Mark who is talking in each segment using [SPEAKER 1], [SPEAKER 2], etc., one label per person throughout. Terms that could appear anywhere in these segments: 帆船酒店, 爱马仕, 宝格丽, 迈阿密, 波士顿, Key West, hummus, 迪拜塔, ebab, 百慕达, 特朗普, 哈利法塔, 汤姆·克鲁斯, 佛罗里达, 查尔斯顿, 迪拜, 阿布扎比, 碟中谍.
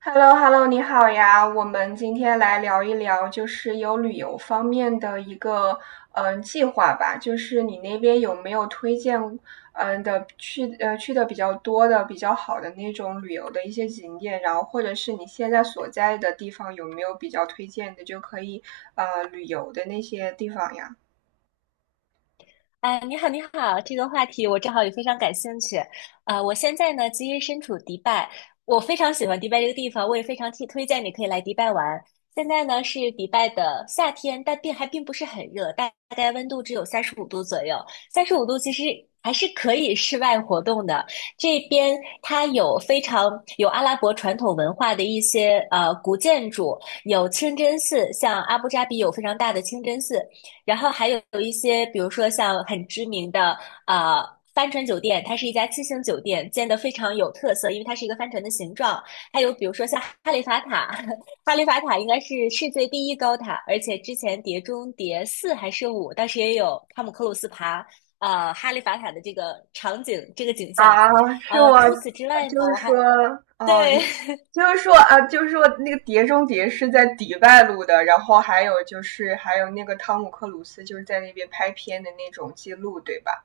[SPEAKER 1] hello hello 你好呀，我们今天来聊一聊，就是有旅游方面的一个计划吧，就是你那边有没有推荐的去的比较多的、比较好的那种旅游的一些景点，然后或者是你现在所在的地方有没有比较推荐的，就可以旅游的那些地方呀？
[SPEAKER 2] 啊，你好，你好，这个话题我正好也非常感兴趣。啊，我现在呢，其实身处迪拜，我非常喜欢迪拜这个地方，我也非常推荐你可以来迪拜玩。现在呢是迪拜的夏天，但并不是很热，大概温度只有三十五度左右。三十五度其实还是可以室外活动的。这边它非常有阿拉伯传统文化的一些古建筑，有清真寺，像阿布扎比有非常大的清真寺，然后还有一些，比如说像很知名的呃帆船酒店，它是一家七星酒店，建得非常有特色，因为它是一个帆船的形状。还有比如说像哈利法塔，哈利法塔应该是世界第一高塔，而且之前《碟中谍四》还是五，当时也有汤姆克鲁斯爬哈利法塔的这个场景，这个景象。
[SPEAKER 1] 啊，是我，
[SPEAKER 2] 除此之外呢，
[SPEAKER 1] 就是说，哦，你
[SPEAKER 2] 对。
[SPEAKER 1] 就是说啊，就是说那个《碟中谍》是在迪拜录的，然后还有就是那个汤姆克鲁斯就是在那边拍片的那种记录，对吧？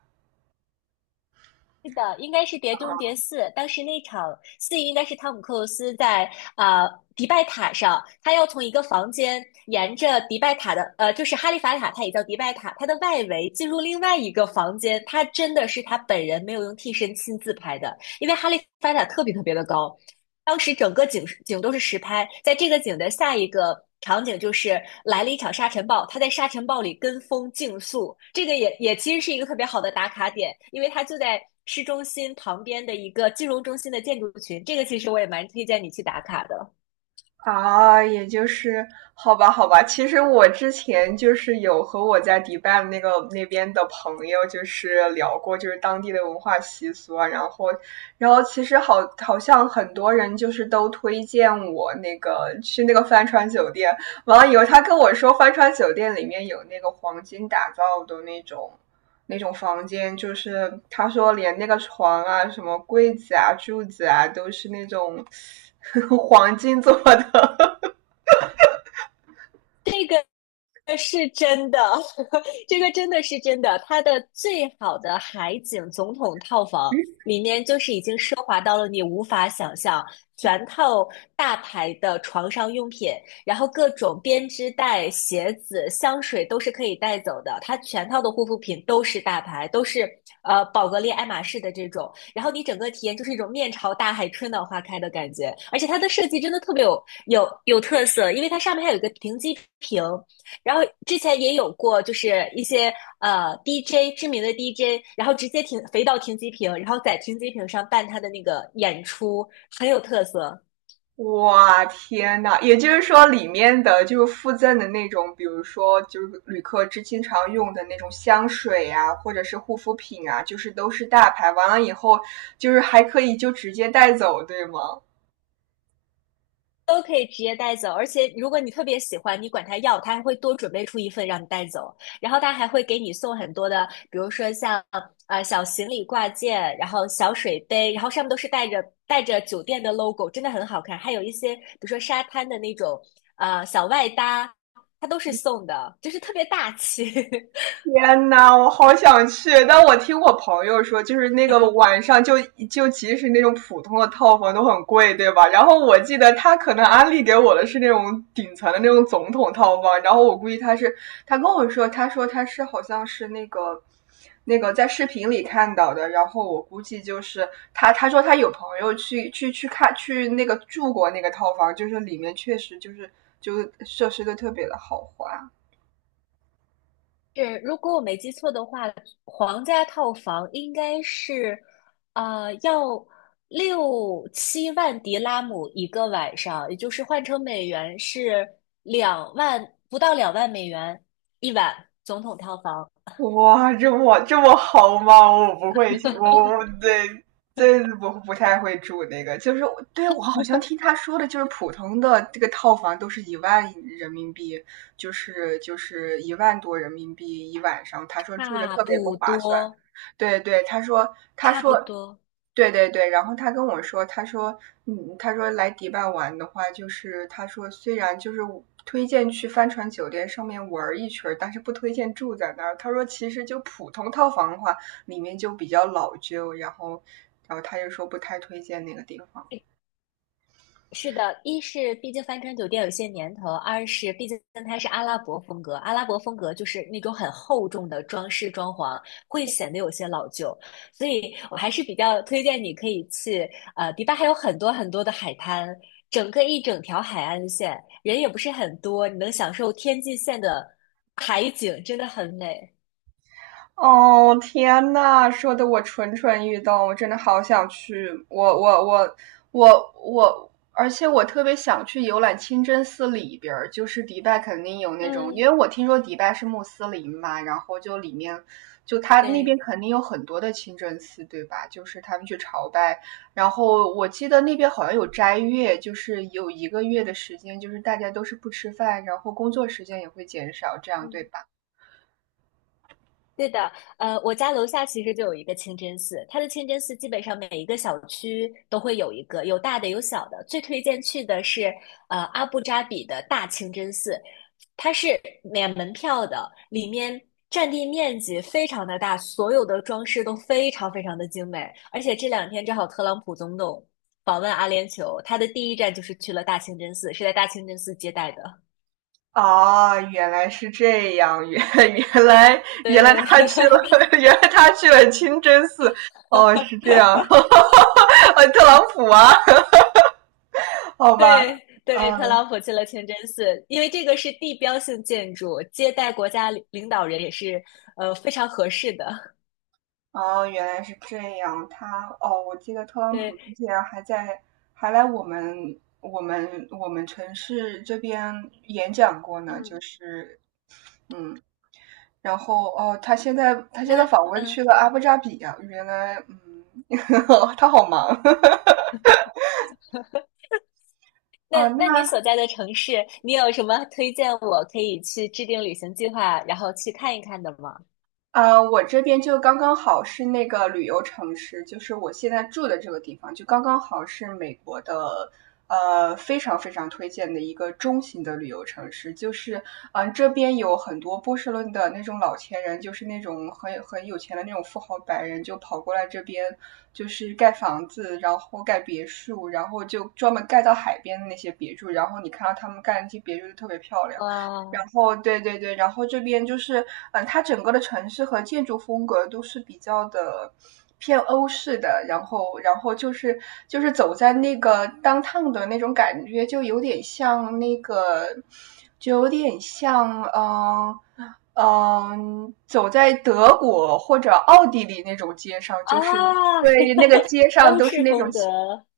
[SPEAKER 2] 是的，应该是《碟中
[SPEAKER 1] 嗯
[SPEAKER 2] 谍四》。当时那场戏应该是汤姆·克鲁斯在迪拜塔上，他要从一个房间沿着迪拜塔的就是哈利法塔，它也叫迪拜塔，它的外围进入另外一个房间。他真的是他本人没有用替身亲自拍的，因为哈利法塔特别特别的高，当时整个景都是实拍，在这个景的下一个场景就是来了一场沙尘暴，他在沙尘暴里跟风竞速，这个也其实是一个特别好的打卡点，因为它就在市中心旁边的一个金融中心的建筑群，这个其实我也蛮推荐你去打卡的。
[SPEAKER 1] 啊，也就是好吧，好吧。其实我之前就是有和我在迪拜那个那边的朋友就是聊过，就是当地的文化习俗啊，然后，其实好像很多人就是都推荐我那个去那个帆船酒店，完了以后他跟我说帆船酒店里面有那个黄金打造的那种。那种房间，就是他说连那个床啊、什么柜子啊、柱子啊，都是那种 黄金做的。
[SPEAKER 2] 是真的，这个真的是真的。它的最好的海景总统套房里面，就是已经奢华到了你无法想象，全套大牌的床上用品，然后各种编织袋、鞋子、香水都是可以带走的。它全套的护肤品都是大牌，都是宝格丽、爱马仕的这种。然后你整个体验就是一种面朝大海、春暖花开的感觉。而且它的设计真的特别有特色，因为它上面还有一个停机坪。然后之前也有过，就是一些知名的 DJ，然后直接停飞到停机坪，然后在停机坪上办他的那个演出，很有特色。
[SPEAKER 1] 哇，天呐，也就是说里面的就是附赠的那种，比如说就是旅客之经常用的那种香水啊，或者是护肤品啊，就是都是大牌。完了以后，就是还可以就直接带走，对吗？
[SPEAKER 2] 都可以直接带走，而且如果你特别喜欢，你管他要，他还会多准备出一份让你带走，然后他还会给你送很多的，比如说像小行李挂件，然后小水杯，然后上面都是带着酒店的 logo，真的很好看，还有一些比如说沙滩的那种小外搭，它都是送的，就是特别大气。
[SPEAKER 1] 天呐，我好想去。但我听我朋友说，就是那个晚上就即使那种普通的套房都很贵，对吧？然后我记得他可能安利给我的是那种顶层的那种总统套房，然后我估计他是他跟我说，他说他是好像是那个在视频里看到的，然后我估计就是他说他有朋友去看去那个住过那个套房，就是里面确实就是设施都特别的豪华。
[SPEAKER 2] 是，如果我没记错的话，皇家套房应该是，要六七万迪拉姆一个晚上，也就是换成美元是两万，不到2万美元一晚，总统套房，
[SPEAKER 1] 哇，这么好吗？我不会，我我 我对这不太会住那个，就是我对我好像听他说的，就是普通的这个套房都是1万人民币，就是1万多人民币一晚上。他说住着
[SPEAKER 2] 差
[SPEAKER 1] 特别不
[SPEAKER 2] 不
[SPEAKER 1] 划算。
[SPEAKER 2] 多，
[SPEAKER 1] 对对，他说他
[SPEAKER 2] 差不
[SPEAKER 1] 说
[SPEAKER 2] 多。
[SPEAKER 1] 对对对，然后他跟我说，他说，嗯，他说来迪拜玩的话，就是他说虽然就是推荐去帆船酒店上面玩一圈儿，但是不推荐住在那儿。他说其实就普通套房的话，里面就比较老旧，然后，他就说不太推荐那个地方。
[SPEAKER 2] 是的，一是毕竟帆船酒店有些年头，二是毕竟它是阿拉伯风格，阿拉伯风格就是那种很厚重的装饰装潢，会显得有些老旧，所以我还是比较推荐你可以去，迪拜还有很多很多的海滩，整个一整条海岸线，人也不是很多，你能享受天际线的海景，真的很美。
[SPEAKER 1] 哦，天呐，说的我蠢蠢欲动，我真的好想去。我，而且我特别想去游览清真寺里边儿，就是迪拜肯定有那种，
[SPEAKER 2] 嗯。
[SPEAKER 1] 因为我听说迪拜是穆斯林嘛，然后就里面就他那
[SPEAKER 2] 对。
[SPEAKER 1] 边肯定有很多的清真寺，对吧？就是他们去朝拜，然后我记得那边好像有斋月，就是有一个月的时间，就是大家都是不吃饭，然后工作时间也会减少，这样对
[SPEAKER 2] 嗯。
[SPEAKER 1] 吧？
[SPEAKER 2] 对的，我家楼下其实就有一个清真寺，它的清真寺基本上每一个小区都会有一个，有大的有小的。最推荐去的是阿布扎比的大清真寺，它是免门票的，里面占地面积非常的大，所有的装饰都非常非常的精美。而且这两天正好特朗普总统访问阿联酋，他的第一站就是去了大清真寺，是在大清真寺接待的。
[SPEAKER 1] 啊，原来是这样，原来原来
[SPEAKER 2] 对。
[SPEAKER 1] 他去了，原来他去了清真寺，哦，是这样，哦，特朗普啊，好吧，
[SPEAKER 2] 对对，特
[SPEAKER 1] 嗯，
[SPEAKER 2] 朗普去了清真寺，因为这个是地标性建筑，接待国家领导人也是非常合适的。
[SPEAKER 1] 哦，原来是这样，他，哦，我记得特朗普
[SPEAKER 2] 对，
[SPEAKER 1] 之前还在，还来我们城市这边演讲过呢，就
[SPEAKER 2] 嗯，
[SPEAKER 1] 是，嗯，然后哦，他现在
[SPEAKER 2] 那
[SPEAKER 1] 访问去
[SPEAKER 2] 嗯，
[SPEAKER 1] 了阿布扎比啊，原来，嗯，他好忙
[SPEAKER 2] 那
[SPEAKER 1] 哦，
[SPEAKER 2] 那你
[SPEAKER 1] 那。
[SPEAKER 2] 所在的城市，你有什么推荐我可以去制定旅行计划，然后去看一看的吗？
[SPEAKER 1] 我这边就刚刚好是那个旅游城市，就是我现在住的这个地方，就刚刚好是美国的，非常非常推荐的一个中型的旅游城市。就是，这边有很多波士顿的那种老钱人，就是那种很有钱的那种富豪白人，就跑过来这边，就是盖房子，然后盖别墅，然后就专门盖到海边的那些别墅。然后你看到他们盖那些别墅就特别漂亮。然
[SPEAKER 2] 哇
[SPEAKER 1] 后对对对，然后这边就是，嗯，它整个的城市和建筑风格都是比较的偏欧式的，然后就是走在那个 downtown 的那种感觉，就有点像那个，就有点像走在德国或者奥地利那种街上，就是
[SPEAKER 2] 啊，
[SPEAKER 1] 对那个 街上
[SPEAKER 2] 欧
[SPEAKER 1] 都是
[SPEAKER 2] 式
[SPEAKER 1] 那种
[SPEAKER 2] 风格，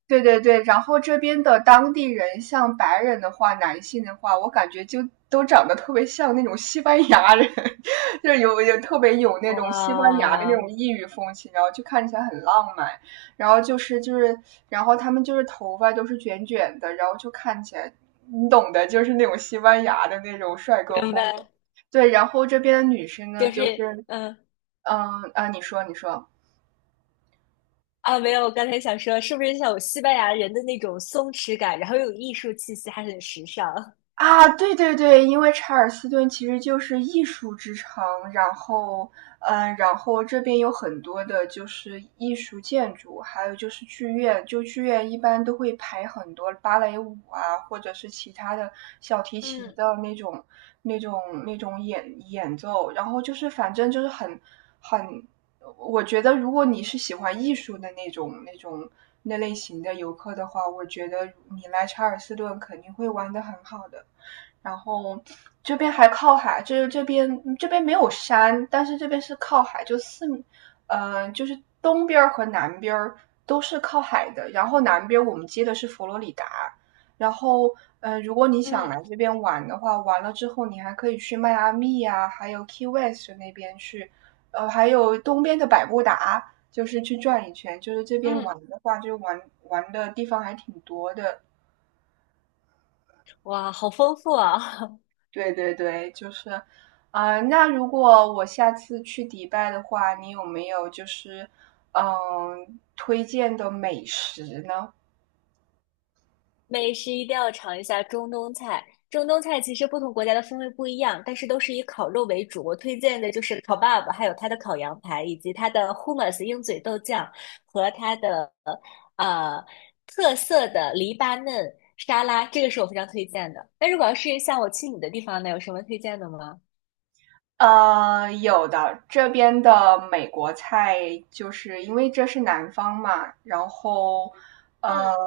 [SPEAKER 1] 对对对，然后这边的当地人，像白人的话，男性的话，我感觉就都长得特别像那种西班牙人，就是有特别有那种西班牙的那
[SPEAKER 2] 哇，
[SPEAKER 1] 种异域风情，然后就看起来很浪漫，然后就是，然后他们就是头发都是卷卷的，然后就看起来，你懂的，就是那种西班牙的那种帅哥
[SPEAKER 2] 明
[SPEAKER 1] 风。
[SPEAKER 2] 白，
[SPEAKER 1] 对，然后这边的女生呢，
[SPEAKER 2] 就
[SPEAKER 1] 就
[SPEAKER 2] 是
[SPEAKER 1] 是，
[SPEAKER 2] 嗯、
[SPEAKER 1] 嗯啊，你说你说。
[SPEAKER 2] 没有，我刚才想说，是不是像有西班牙人的那种松弛感，然后又有艺术气息，还很时尚？
[SPEAKER 1] 啊，对对对，因为查尔斯顿其实就是艺术之城，然后，嗯，然后这边有很多的就是艺术建筑，还有就是剧院，就剧院一般都会排很多芭蕾舞啊，或者是其他的小提琴
[SPEAKER 2] 嗯
[SPEAKER 1] 的那种演奏，然后就是反正就是很，我觉得如果你是喜欢艺术的那种那种那类型的游客的话，我觉得你来查尔斯顿肯定会玩的很好的。然后这边还靠海，就是这边没有山，但是这边是靠海，就四，就是东边和南边都是靠海的。然后南边我们接的是佛罗里达，然后如果你想
[SPEAKER 2] 嗯
[SPEAKER 1] 来这边玩的话，完了之后你还可以去迈阿密呀、还有 Key West 那边去，还有东边的百慕达，就是去转一圈。就是这边玩
[SPEAKER 2] 嗯，
[SPEAKER 1] 的话，就玩的地方还挺多的。
[SPEAKER 2] 哇，好丰富啊！
[SPEAKER 1] 对对对，就是，啊、那如果我下次去迪拜的话，你有没有就是，嗯，推荐的美食呢？
[SPEAKER 2] 美食一定要尝一下中东菜。中东菜其实不同国家的风味不一样，但是都是以烤肉为主。我推荐的就是烤 e b a b 还有它的烤羊排，以及它的 hummus 鹰嘴豆酱和它的呃特色的黎巴嫩沙拉，这个是我非常推荐的。那如果要是像我去你的地方呢，有什么推荐的吗？
[SPEAKER 1] 有的，这边的美国菜就是因为这是南方嘛，然后
[SPEAKER 2] 嗯